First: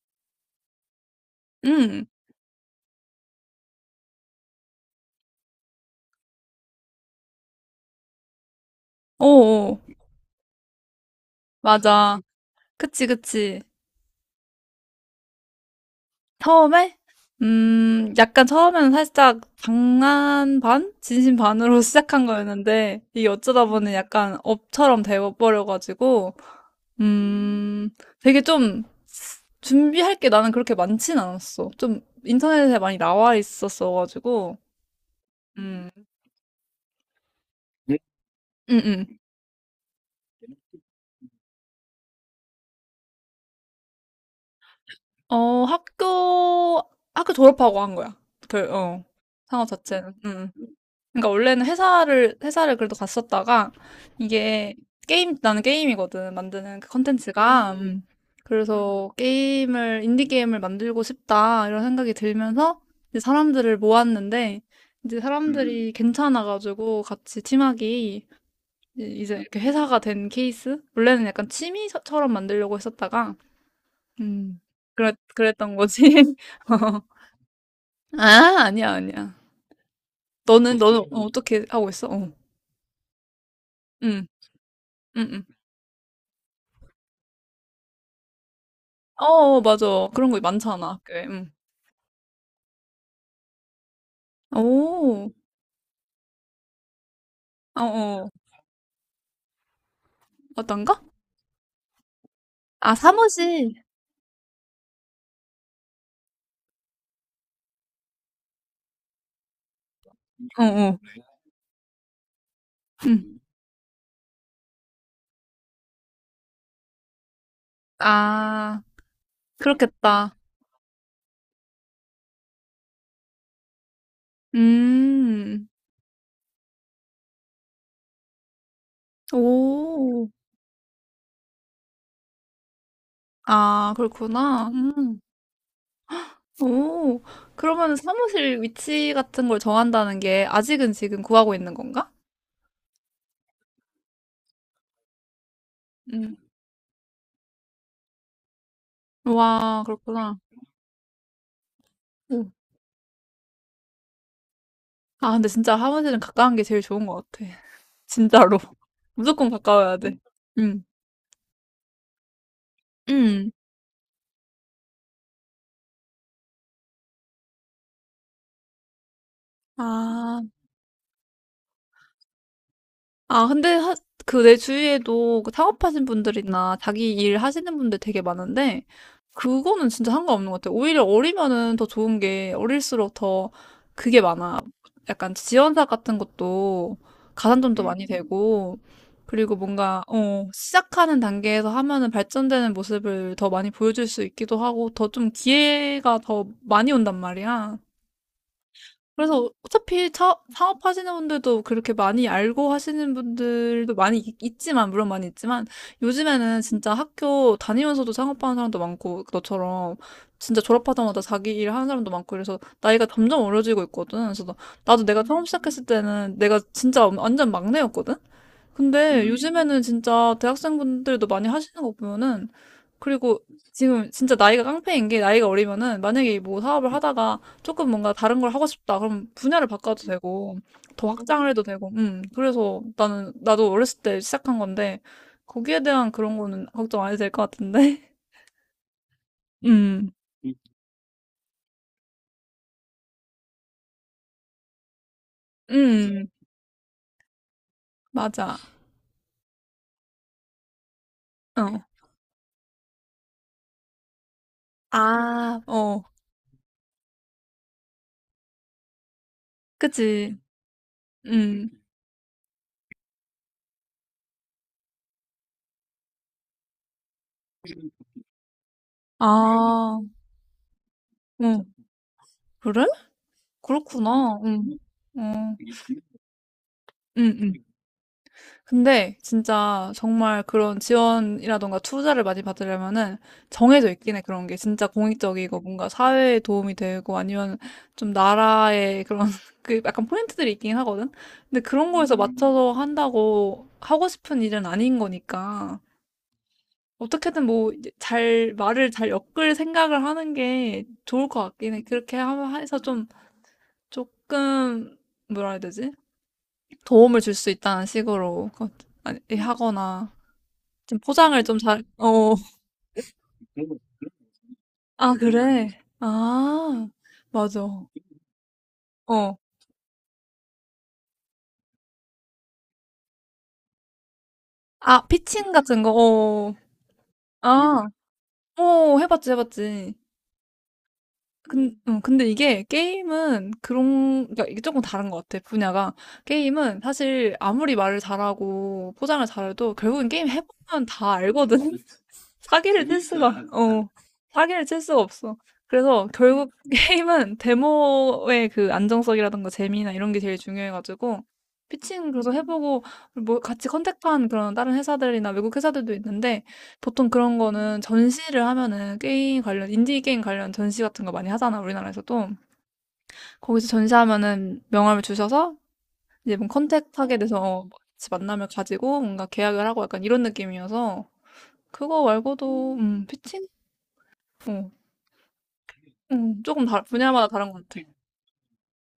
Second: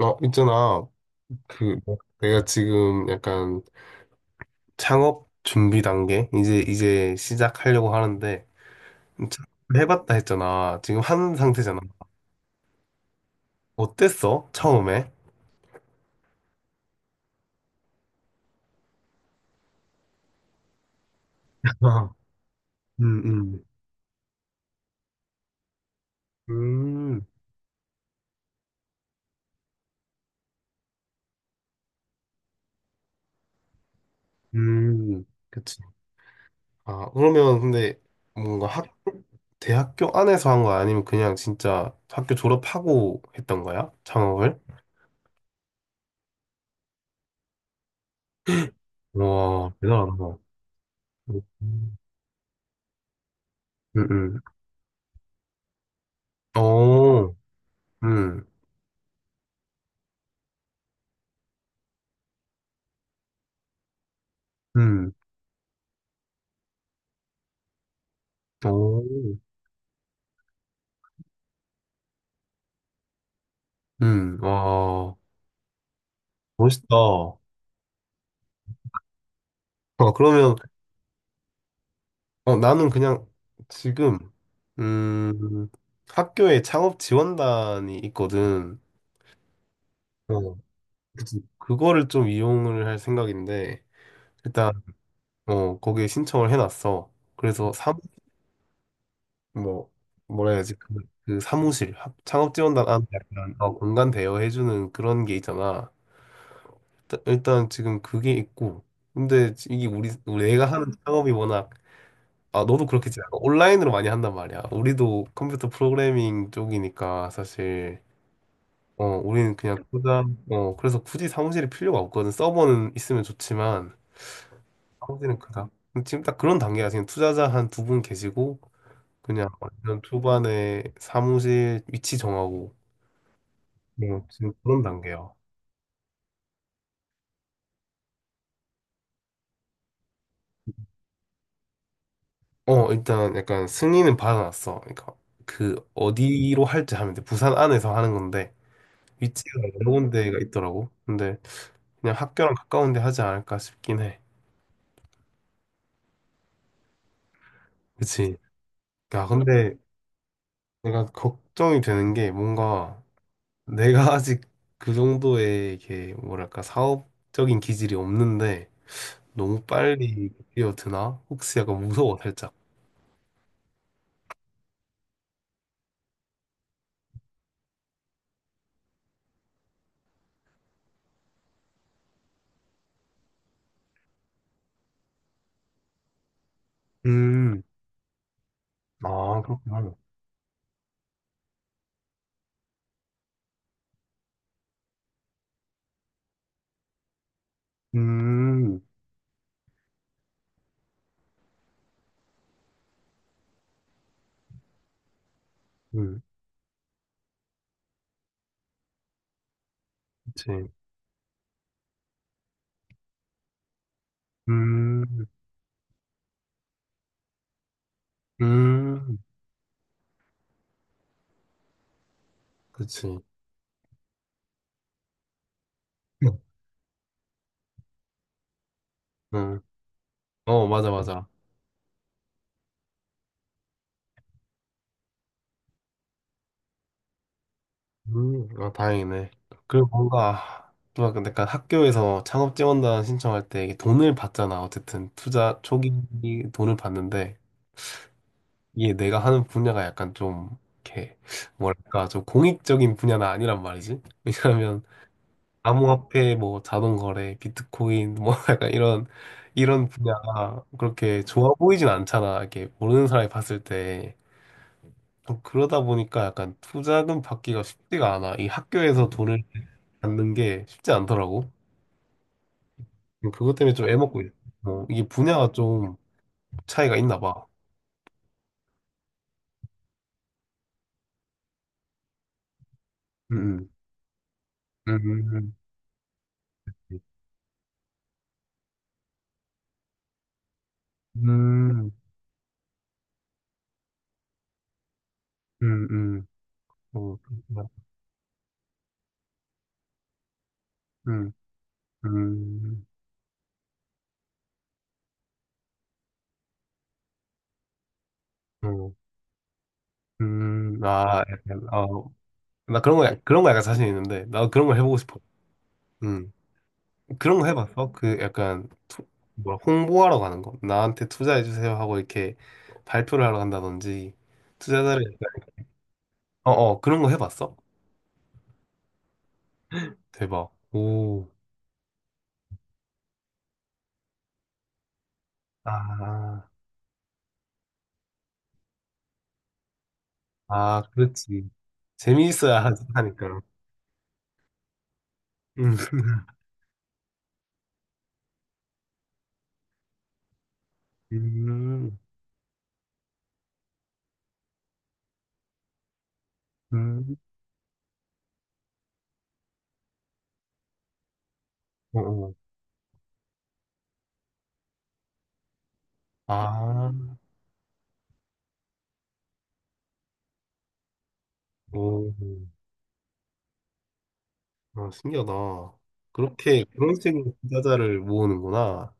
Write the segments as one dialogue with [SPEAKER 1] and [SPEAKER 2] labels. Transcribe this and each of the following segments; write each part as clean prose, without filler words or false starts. [SPEAKER 1] 있잖아. 그,
[SPEAKER 2] 응,
[SPEAKER 1] 내가 지금 약간 창업 준비 단계? 이제 시작하려고 하는데,
[SPEAKER 2] 어어,
[SPEAKER 1] 창업을 해봤다 했잖아. 지금 한 상태잖아.
[SPEAKER 2] 맞아. 그치, 그치.
[SPEAKER 1] 어땠어? 처음에?
[SPEAKER 2] 처음에? 약간 처음에는 살짝 장난 반? 진심 반으로
[SPEAKER 1] 아.
[SPEAKER 2] 시작한 거였는데,
[SPEAKER 1] 음,
[SPEAKER 2] 이게 어쩌다
[SPEAKER 1] 음.
[SPEAKER 2] 보니 약간 업처럼 돼버려가지고,
[SPEAKER 1] 음,
[SPEAKER 2] 음, 되게 좀 준비할 게 나는 그렇게 많진 않았어. 좀 인터넷에 많이 나와 있었어가지고,
[SPEAKER 1] 음. 그치.
[SPEAKER 2] 음,
[SPEAKER 1] 아, 그러면 근데 뭔가
[SPEAKER 2] 응, 응.
[SPEAKER 1] 대학교 안에서 한 거야? 아니면 그냥 진짜 학교 졸업하고 했던 거야? 창업을?
[SPEAKER 2] 어, 학교, 학교 졸업하고 한 거야. 그, 어, 상업
[SPEAKER 1] 와,
[SPEAKER 2] 자체는.
[SPEAKER 1] 대단하다.
[SPEAKER 2] 응. 그러니까
[SPEAKER 1] 음,
[SPEAKER 2] 원래는
[SPEAKER 1] 음.
[SPEAKER 2] 회사를 그래도 갔었다가
[SPEAKER 1] 음.
[SPEAKER 2] 이게 게임 나는 게임이거든 만드는 그
[SPEAKER 1] 오,
[SPEAKER 2] 컨텐츠가
[SPEAKER 1] 음,
[SPEAKER 2] 그래서 게임을 인디 게임을 만들고 싶다 이런 생각이 들면서 이제 사람들을 모았는데
[SPEAKER 1] 음.
[SPEAKER 2] 이제 사람들이 괜찮아가지고 같이 팀하기 이제
[SPEAKER 1] 오.
[SPEAKER 2] 이렇게 회사가 된 케이스 원래는 약간 취미처럼 만들려고 했었다가 음
[SPEAKER 1] 아,
[SPEAKER 2] 그랬던 거지.
[SPEAKER 1] 멋있다.
[SPEAKER 2] 어.
[SPEAKER 1] 아,
[SPEAKER 2] 아 아니야 아니야.
[SPEAKER 1] 그러면,
[SPEAKER 2] 너는 어, 어떻게 하고 있어 어.
[SPEAKER 1] 어, 나는 그냥 지금,
[SPEAKER 2] 응응응
[SPEAKER 1] 음, 학교에 창업 지원단이 있거든.
[SPEAKER 2] 어, 어, 맞아. 그런 거
[SPEAKER 1] 어,
[SPEAKER 2] 많잖아, 학교에.
[SPEAKER 1] 그치.
[SPEAKER 2] 응.
[SPEAKER 1] 그거를 좀 이용을 할 생각인데, 일단,
[SPEAKER 2] 오,
[SPEAKER 1] 어, 거기에 신청을 해놨어. 그래서
[SPEAKER 2] 어, 어.
[SPEAKER 1] 뭐, 뭐라 해야지,
[SPEAKER 2] 어떤가?
[SPEAKER 1] 그 사무실, 창업 지원단
[SPEAKER 2] 아,
[SPEAKER 1] 안에 약간,
[SPEAKER 2] 사무실.
[SPEAKER 1] 어, 공간 대여해주는 그런 게 있잖아. 일단 지금 그게 있고, 근데 이게 우리, 우리
[SPEAKER 2] 어,
[SPEAKER 1] 내가 하는
[SPEAKER 2] 어.
[SPEAKER 1] 창업이 워낙 아, 너도 그렇겠지. 약간
[SPEAKER 2] 응.
[SPEAKER 1] 온라인으로 많이 한단 말이야. 우리도 컴퓨터 프로그래밍 쪽이니까 사실,
[SPEAKER 2] 아,
[SPEAKER 1] 어, 우리는 그냥 그냥,
[SPEAKER 2] 그렇겠다.
[SPEAKER 1] 어, 그래서 굳이 사무실이 필요가 없거든. 서버는 있으면 좋지만, 사무실은
[SPEAKER 2] 음,
[SPEAKER 1] 그냥. 지금 딱 그런 단계야. 지금 투자자 한 두 분 계시고, 그냥 완전
[SPEAKER 2] 오.
[SPEAKER 1] 초반에 사무실 위치 정하고,
[SPEAKER 2] 아,
[SPEAKER 1] 뭐 지금
[SPEAKER 2] 그렇구나.
[SPEAKER 1] 그런 단계야.
[SPEAKER 2] 오. 그러면 사무실 위치 같은 걸 정한다는 게 아직은 지금 구하고 있는 건가?
[SPEAKER 1] 일단 약간 승인은 받아놨어. 그러니까 그
[SPEAKER 2] 음.
[SPEAKER 1] 어디로 할지 하면 돼. 부산 안에서 하는 건데, 위치가
[SPEAKER 2] 와,
[SPEAKER 1] 여러 군데가
[SPEAKER 2] 그렇구나.
[SPEAKER 1] 있더라고. 근데 그냥
[SPEAKER 2] 오.
[SPEAKER 1] 학교랑 가까운 데 하지 않을까 싶긴 해.
[SPEAKER 2] 아, 근데 진짜 사무실은 가까운 게 제일 좋은 것 같아.
[SPEAKER 1] 그치?
[SPEAKER 2] 진짜로.
[SPEAKER 1] 야,
[SPEAKER 2] 무조건
[SPEAKER 1] 근데
[SPEAKER 2] 가까워야 돼. 응.
[SPEAKER 1] 내가 걱정이 되는 게 뭔가
[SPEAKER 2] 응.
[SPEAKER 1] 내가 아직 그 정도의 이게 뭐랄까 사업적인 기질이 없는데 너무 빨리
[SPEAKER 2] 아.
[SPEAKER 1] 뛰어드나? 혹시 약간 무서워 살짝.
[SPEAKER 2] 아, 근데 하, 그 내 주위에도 그 창업하신 분들이나 자기 일 하시는 분들 되게 많은데, 그거는 진짜 상관없는 것 같아요. 오히려 어리면은 더 좋은 게, 어릴수록 더 그게 많아. 약간 지원사업 같은 것도
[SPEAKER 1] 음,
[SPEAKER 2] 가산점도 많이 되고,
[SPEAKER 1] 아,
[SPEAKER 2] 그리고
[SPEAKER 1] 그렇구나.
[SPEAKER 2] 뭔가, 어, 시작하는 단계에서 하면은 발전되는 모습을 더 많이 보여줄 수 있기도 하고, 더 좀 기회가 더 많이 온단 말이야.
[SPEAKER 1] 음,
[SPEAKER 2] 그래서 어차피 차, 사업하시는 분들도 그렇게 많이 알고 하시는 분들도 많이 있지만, 물론 많이 있지만,
[SPEAKER 1] 음,
[SPEAKER 2] 요즘에는 진짜 학교 다니면서도 창업하는 사람도 많고, 너처럼 진짜
[SPEAKER 1] 그치.
[SPEAKER 2] 졸업하자마자 자기 일 하는 사람도 많고, 그래서 나이가 점점 어려지고 있거든. 나도 내가
[SPEAKER 1] 음,
[SPEAKER 2] 처음 시작했을 때는 내가 진짜 완전 막내였거든?
[SPEAKER 1] 음,
[SPEAKER 2] 근데 요즘에는 진짜 대학생분들도 많이 하시는 거 보면은,
[SPEAKER 1] 그치.
[SPEAKER 2] 그리고 지금 진짜 나이가 깡패인 게 나이가 어리면은, 만약에 뭐 사업을 하다가 조금 뭔가 다른 걸 하고 싶다. 그럼
[SPEAKER 1] 응.
[SPEAKER 2] 분야를 바꿔도 되고,
[SPEAKER 1] 어, 맞아,
[SPEAKER 2] 더
[SPEAKER 1] 맞아.
[SPEAKER 2] 확장을 해도 되고, 그래서 나는, 나도 어렸을 때 시작한 건데, 거기에 대한 그런 거는 걱정 안 해도 될 것 같은데?
[SPEAKER 1] 아, 다행이네. 그리고
[SPEAKER 2] 음,
[SPEAKER 1] 뭔가, 또 아까 약간 학교에서 창업 지원단 신청할 때 이게 돈을 받잖아. 어쨌든 투자 초기
[SPEAKER 2] 음,
[SPEAKER 1] 돈을 받는데
[SPEAKER 2] 맞아.
[SPEAKER 1] 이게 내가 하는 분야가 약간 좀 이렇게
[SPEAKER 2] 어.
[SPEAKER 1] 뭐랄까 좀 공익적인 분야는 아니란 말이지. 왜냐하면
[SPEAKER 2] 아, 어.
[SPEAKER 1] 암호화폐, 뭐 자동거래, 비트코인, 뭐 약간 이런
[SPEAKER 2] 그치.
[SPEAKER 1] 분야가 그렇게 좋아
[SPEAKER 2] 음.
[SPEAKER 1] 보이진 않잖아. 이렇게 모르는 사람이 봤을 때. 그러다 보니까 약간 투자금 받기가 쉽지가 않아. 이 학교에서
[SPEAKER 2] 아,
[SPEAKER 1] 돈을
[SPEAKER 2] 어.
[SPEAKER 1] 갖는 게 쉽지 않더라고.
[SPEAKER 2] 그래?
[SPEAKER 1] 그것 때문에 좀 애먹고 있어.
[SPEAKER 2] 그렇구나. 응.
[SPEAKER 1] 이게 분야가
[SPEAKER 2] 어,
[SPEAKER 1] 좀 차이가 있나
[SPEAKER 2] 응,
[SPEAKER 1] 봐.
[SPEAKER 2] 응. 근데 진짜 정말 그런 지원이라던가 투자를 많이 받으려면은
[SPEAKER 1] 음,
[SPEAKER 2] 정해져 있긴 해. 그런 게 진짜
[SPEAKER 1] 음, 음,
[SPEAKER 2] 공익적이고 뭔가 사회에 도움이 되고 아니면 좀 나라의 그런 그 약간 포인트들이 있긴 하거든. 근데
[SPEAKER 1] 음, 음,
[SPEAKER 2] 그런 거에서 맞춰서 한다고 하고 싶은 일은 아닌 거니까
[SPEAKER 1] 음, 음,
[SPEAKER 2] 어떻게든
[SPEAKER 1] 그렇구나.
[SPEAKER 2] 뭐 잘 말을 잘 엮을 생각을 하는 게 좋을
[SPEAKER 1] 음,
[SPEAKER 2] 것 같긴 해. 그렇게 해서
[SPEAKER 1] 음,
[SPEAKER 2] 좀 조금 뭐라 해야 되지? 도움을 줄 수 있다는 식으로 그-
[SPEAKER 1] 어,
[SPEAKER 2] 아니, 하거나 좀
[SPEAKER 1] 아,
[SPEAKER 2] 포장을 좀
[SPEAKER 1] 약간,
[SPEAKER 2] 잘, 어.
[SPEAKER 1] 나 그런 거, 그런 거 약간 자신 있는데, 나도 그런 걸 해보고
[SPEAKER 2] 아,
[SPEAKER 1] 싶어.
[SPEAKER 2] 그래?
[SPEAKER 1] 음,
[SPEAKER 2] 아,
[SPEAKER 1] 그런 거
[SPEAKER 2] 맞아.
[SPEAKER 1] 해봤어? 그 약간,
[SPEAKER 2] 어.
[SPEAKER 1] 뭐라, 홍보하러 가는 거. 나한테 투자해주세요 하고 이렇게 발표를 하러 간다든지, 투자자를,
[SPEAKER 2] 아, 피칭
[SPEAKER 1] 약간-
[SPEAKER 2] 같은 거,
[SPEAKER 1] 어,
[SPEAKER 2] 어.
[SPEAKER 1] 어, 그런 거 해봤어?
[SPEAKER 2] 아, 어, 해봤지, 해봤지.
[SPEAKER 1] 대박. 오.
[SPEAKER 2] 근, 근데 이게 게임은 그런, 그러니까 이게 조금 다른 것 같아, 분야가.
[SPEAKER 1] 아,
[SPEAKER 2] 게임은 사실 아무리 말을 잘하고 포장을 잘해도 결국엔 게임
[SPEAKER 1] 아,
[SPEAKER 2] 해보면 다
[SPEAKER 1] 그렇지.
[SPEAKER 2] 알거든.
[SPEAKER 1] 재미있어야
[SPEAKER 2] 사기를 칠
[SPEAKER 1] 하니까.
[SPEAKER 2] 수가, 어, 사기를 칠 수가 없어.
[SPEAKER 1] 음,
[SPEAKER 2] 그래서 결국 게임은 데모의 그 안정성이라든가 재미나 이런 게 제일 중요해가지고,
[SPEAKER 1] 음,
[SPEAKER 2] 피칭 그래서 해보고, 뭐 같이 컨택한 그런 다른 회사들이나 외국 회사들도 있는데, 보통
[SPEAKER 1] 음,
[SPEAKER 2] 그런 거는 전시를 하면은 게임 관련, 인디 게임 관련 전시 같은 거 많이 하잖아,
[SPEAKER 1] 어,
[SPEAKER 2] 우리나라에서도.
[SPEAKER 1] 어.
[SPEAKER 2] 거기서 전시하면은 명함을 주셔서 이제 뭔
[SPEAKER 1] 아,
[SPEAKER 2] 컨택하게 돼서 어, 같이 만나면 가지고 뭔가 계약을 하고 약간 이런 느낌이어서 그거
[SPEAKER 1] 오,
[SPEAKER 2] 말고도, 피칭? 어,
[SPEAKER 1] 아, 신기하다. 그렇게
[SPEAKER 2] 조금 다,
[SPEAKER 1] 그런
[SPEAKER 2] 분야마다
[SPEAKER 1] 식으로
[SPEAKER 2] 다른 것 같아.
[SPEAKER 1] 투자자를 모으는구나.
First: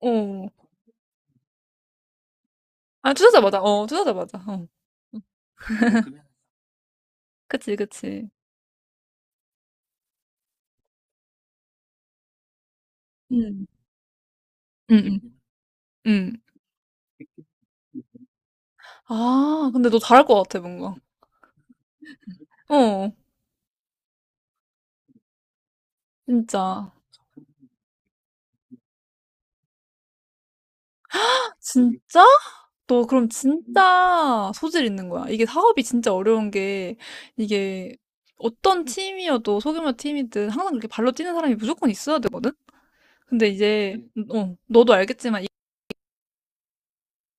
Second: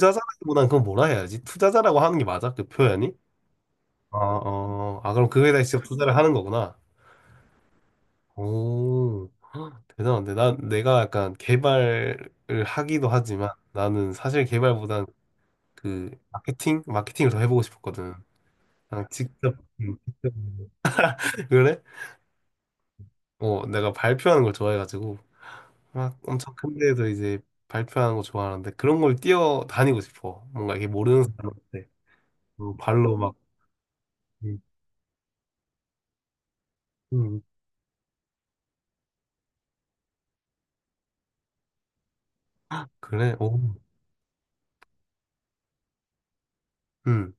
[SPEAKER 2] 어,
[SPEAKER 1] 그건 뭐라 해야지? 투자자라고 하는 게 맞아? 그 표현이?
[SPEAKER 2] 아, 투자자 맞아. 어, 투자자
[SPEAKER 1] 아,
[SPEAKER 2] 맞아. 어,
[SPEAKER 1] 어, 아, 그럼 그거에다 직접 투자를 하는 거구나.
[SPEAKER 2] 그치, 그치.
[SPEAKER 1] 오, 헉, 대단한데. 난 내가 약간 개발을 하기도 하지만
[SPEAKER 2] 음,
[SPEAKER 1] 나는 사실
[SPEAKER 2] 음,
[SPEAKER 1] 개발보단
[SPEAKER 2] 음.
[SPEAKER 1] 그
[SPEAKER 2] 음.
[SPEAKER 1] 마케팅? 마케팅을 더 해보고 싶었거든. 아, 직접,
[SPEAKER 2] 아, 근데
[SPEAKER 1] 음,
[SPEAKER 2] 너 잘할
[SPEAKER 1] 직접.
[SPEAKER 2] 것 같아, 뭔가.
[SPEAKER 1] 그래?
[SPEAKER 2] 어,
[SPEAKER 1] 내가 발표하는 걸 좋아해가지고, 막 엄청 큰
[SPEAKER 2] 진짜.
[SPEAKER 1] 데에서 이제 발표하는 거 좋아하는데, 그런 걸 뛰어다니고 싶어. 뭔가 이게 모르는 사람한테.
[SPEAKER 2] 진짜? 너
[SPEAKER 1] 발로
[SPEAKER 2] 그럼
[SPEAKER 1] 막,
[SPEAKER 2] 진짜
[SPEAKER 1] 음,
[SPEAKER 2] 소질 있는 거야. 이게 사업이 진짜 어려운 게
[SPEAKER 1] 음,
[SPEAKER 2] 이게 어떤 팀이어도 소규모 팀이든 항상 그렇게 발로 뛰는 사람이 무조건 있어야 되거든?
[SPEAKER 1] 그래?
[SPEAKER 2] 근데
[SPEAKER 1] 오,
[SPEAKER 2] 이제, 어, 너도 알겠지만, 이-
[SPEAKER 1] 음.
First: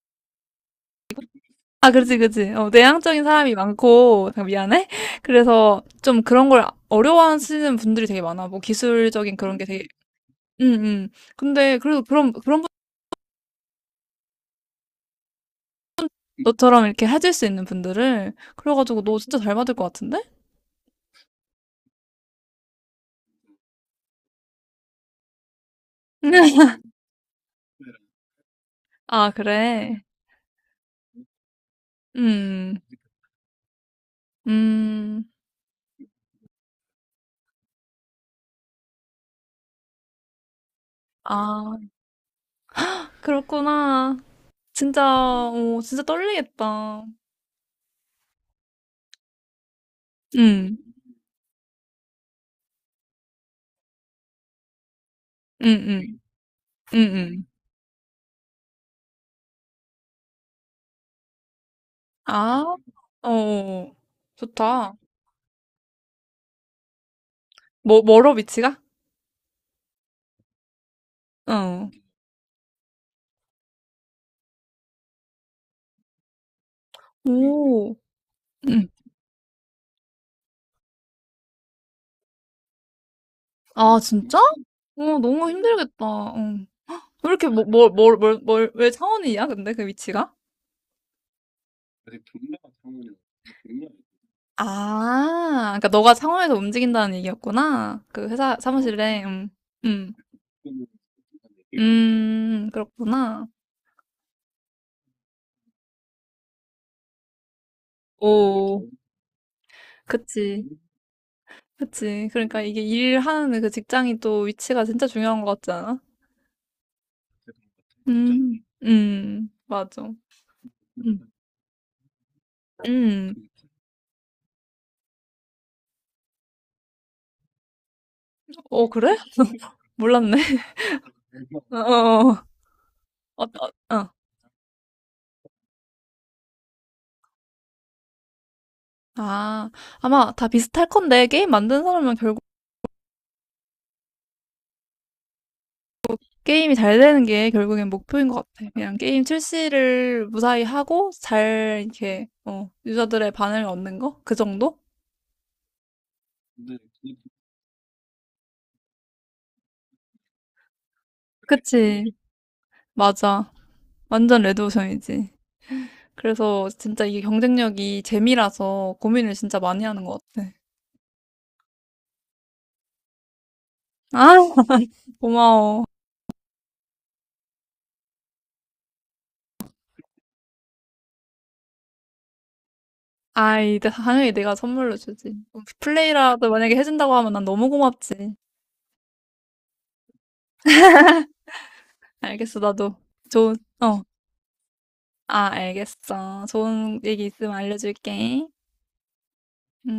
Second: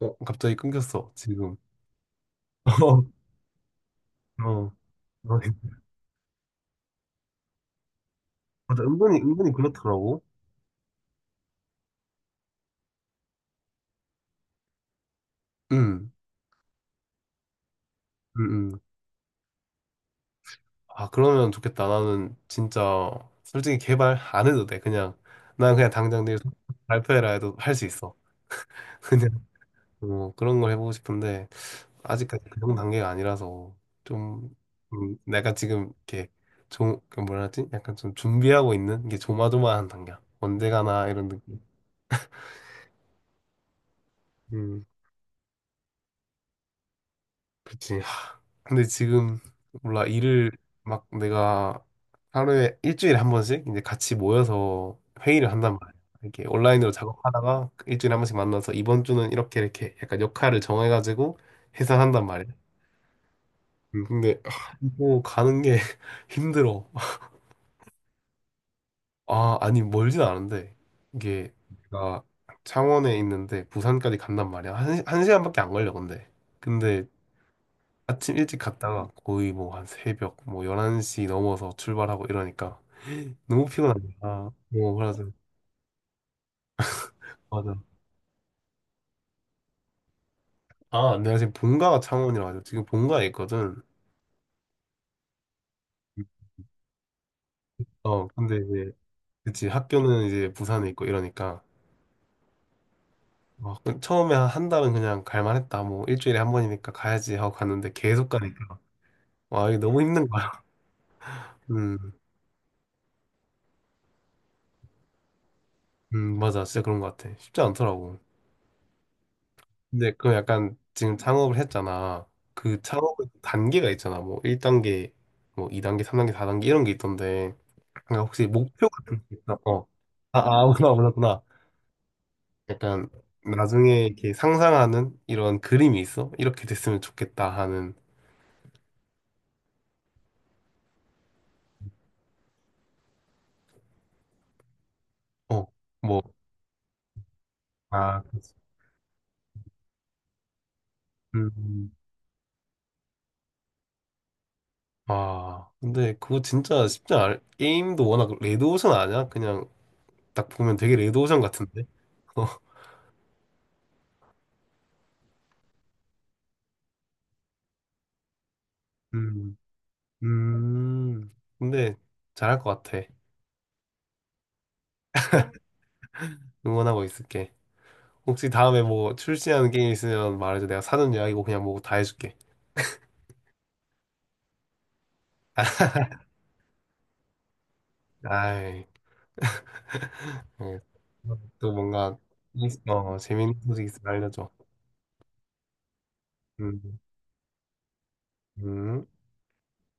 [SPEAKER 1] 갑자기 끊겼어, 지금.
[SPEAKER 2] 아, 그렇지, 그렇지. 어,
[SPEAKER 1] 어,
[SPEAKER 2] 내향적인 사람이 많고, 잠깐
[SPEAKER 1] 어.
[SPEAKER 2] 미안해.
[SPEAKER 1] 맞아,
[SPEAKER 2] 그래서 좀 그런 걸 어려워하시는 분들이 되게 많아. 뭐
[SPEAKER 1] 은근히,
[SPEAKER 2] 기술적인
[SPEAKER 1] 은근히
[SPEAKER 2] 그런 게 되게,
[SPEAKER 1] 그렇더라고.
[SPEAKER 2] 응, 응. 근데 그래도 그런, 그런 분,
[SPEAKER 1] 음,
[SPEAKER 2] 너처럼 이렇게 해줄 수 있는 분들을,
[SPEAKER 1] 음, 음.
[SPEAKER 2] 그래가지고 너 진짜 잘 받을 것 같은데?
[SPEAKER 1] 아, 그러면 좋겠다. 나는 진짜, 솔직히 개발 안 해도 돼. 그냥, 난 그냥 당장 내일 발표해라 해도 할 수 있어.
[SPEAKER 2] 아, 그래.
[SPEAKER 1] 뭐 그런 걸 해보고 싶은데 아직까지 그런
[SPEAKER 2] 음.
[SPEAKER 1] 단계가 아니라서 좀
[SPEAKER 2] 음.
[SPEAKER 1] 내가 지금 이렇게 좀, 그 뭐라 하지? 약간 좀 준비하고 있는 게 조마조마한 단계야. 언제 가나 이런 느낌.
[SPEAKER 2] 아, 그렇구나.
[SPEAKER 1] 음,
[SPEAKER 2] 진짜, 오 진짜 떨리겠다.
[SPEAKER 1] 그치. 하, 근데 지금 몰라 일을
[SPEAKER 2] 응,
[SPEAKER 1] 막 내가 하루에 일주일에 한 번씩 이제 같이 모여서 회의를
[SPEAKER 2] 응,
[SPEAKER 1] 한단 말이야.
[SPEAKER 2] 응,
[SPEAKER 1] 이렇게 온라인으로
[SPEAKER 2] 응, 응.
[SPEAKER 1] 작업하다가 그 일주일에 한 번씩 만나서 이번 주는 이렇게 이렇게 약간 역할을 정해가지고 해산한단 말이야.
[SPEAKER 2] 아, 어,
[SPEAKER 1] 근데 아,
[SPEAKER 2] 좋다.
[SPEAKER 1] 이거 가는 게 힘들어.
[SPEAKER 2] 뭐, 멀어, 위치가?
[SPEAKER 1] 아, 아니 멀진 않은데 이게
[SPEAKER 2] 어.
[SPEAKER 1] 내가 창원에 있는데 부산까지 간단 말이야. 한 시간밖에 안 걸려 근데. 근데
[SPEAKER 2] 오,
[SPEAKER 1] 아침 일찍
[SPEAKER 2] 응.
[SPEAKER 1] 갔다가 거의 뭐 한 새벽 뭐 11시 넘어서 출발하고 이러니까 너무
[SPEAKER 2] 아,
[SPEAKER 1] 피곤하다.
[SPEAKER 2] 진짜?
[SPEAKER 1] 아, 뭐
[SPEAKER 2] 어,
[SPEAKER 1] 그래서
[SPEAKER 2] 너무 힘들겠다. 어. 왜 이렇게,
[SPEAKER 1] 맞아.
[SPEAKER 2] 왜 창원이야, 근데 그 위치가?
[SPEAKER 1] 아, 내가 지금 본가가 창원이라 가지고 지금 본가에 있거든.
[SPEAKER 2] 아, 그러니까 너가 창원에서 움직인다는 얘기였구나. 그
[SPEAKER 1] 근데
[SPEAKER 2] 회사
[SPEAKER 1] 이제
[SPEAKER 2] 사무실에,
[SPEAKER 1] 그치
[SPEAKER 2] 음,
[SPEAKER 1] 학교는 이제 부산에 있고 이러니까
[SPEAKER 2] 그렇구나.
[SPEAKER 1] 그 처음에 한 달은 그냥 갈만했다. 뭐 일주일에 한 번이니까 가야지 하고 갔는데 계속 가니까
[SPEAKER 2] 오.
[SPEAKER 1] 와 이게 너무 힘든 거야.
[SPEAKER 2] 그치,
[SPEAKER 1] 음,
[SPEAKER 2] 그치. 그러니까 이게 일하는 그 직장이 또 위치가 진짜 중요한 것 같지 않아?
[SPEAKER 1] 맞아, 진짜 그런 것 같아. 쉽지 않더라고.
[SPEAKER 2] 맞아.
[SPEAKER 1] 근데 그 약간 지금
[SPEAKER 2] 음,
[SPEAKER 1] 창업을 했잖아. 그 창업
[SPEAKER 2] 음.
[SPEAKER 1] 단계가 있잖아. 뭐 1단계, 뭐 2단계, 3단계, 4단계 이런 게 있던데 그러니까 혹시 목표
[SPEAKER 2] 어, 그래?
[SPEAKER 1] 같은 게 있나?
[SPEAKER 2] 몰랐네.
[SPEAKER 1] 아, 아 몰라 몰랐구나.
[SPEAKER 2] 어, 어,
[SPEAKER 1] 약간
[SPEAKER 2] 어, 어.
[SPEAKER 1] 나중에
[SPEAKER 2] 어.
[SPEAKER 1] 이렇게 상상하는 이런 그림이 있어? 이렇게 됐으면 좋겠다 하는
[SPEAKER 2] 아, 아마 다 비슷할 건데, 게임 만든 사람은 결국,
[SPEAKER 1] 어, 뭐
[SPEAKER 2] 게임이 잘 되는 게 결국엔
[SPEAKER 1] 아,
[SPEAKER 2] 목표인 것
[SPEAKER 1] 그치.
[SPEAKER 2] 같아. 그냥 게임 출시를 무사히 하고, 잘,
[SPEAKER 1] 음.
[SPEAKER 2] 이렇게, 어, 유저들의 반응을 얻는 거? 그 정도?
[SPEAKER 1] 아, 근데 그거 진짜 쉽지 않아. 게임도 워낙 레드오션 아니야? 그냥 딱 보면 되게 레드오션 같은데?
[SPEAKER 2] 그치. 맞아. 완전 레드오션이지. 그래서 진짜 이게 경쟁력이 재미라서 고민을
[SPEAKER 1] 음,
[SPEAKER 2] 진짜 많이 하는 것 같아.
[SPEAKER 1] 음. 근데 잘할 것 같아.
[SPEAKER 2] 아, 고마워.
[SPEAKER 1] 응원하고 있을게. 혹시 다음에 뭐 출시하는 게임 있으면 말해줘. 내가 사전 예약이고 그냥 뭐 다 해줄게.
[SPEAKER 2] 아이, 당연히 내가 선물로 주지. 플레이라도 만약에 해준다고 하면 난 너무 고맙지.
[SPEAKER 1] 아이, 예. 또 뭔가,
[SPEAKER 2] 알겠어, 나도. 좋은,
[SPEAKER 1] 재밌는 소식
[SPEAKER 2] 어,
[SPEAKER 1] 있으면 알려줘.
[SPEAKER 2] 아, 알겠어.
[SPEAKER 1] 음,
[SPEAKER 2] 좋은 얘기 있으면 알려줄게.
[SPEAKER 1] 음.
[SPEAKER 2] 응?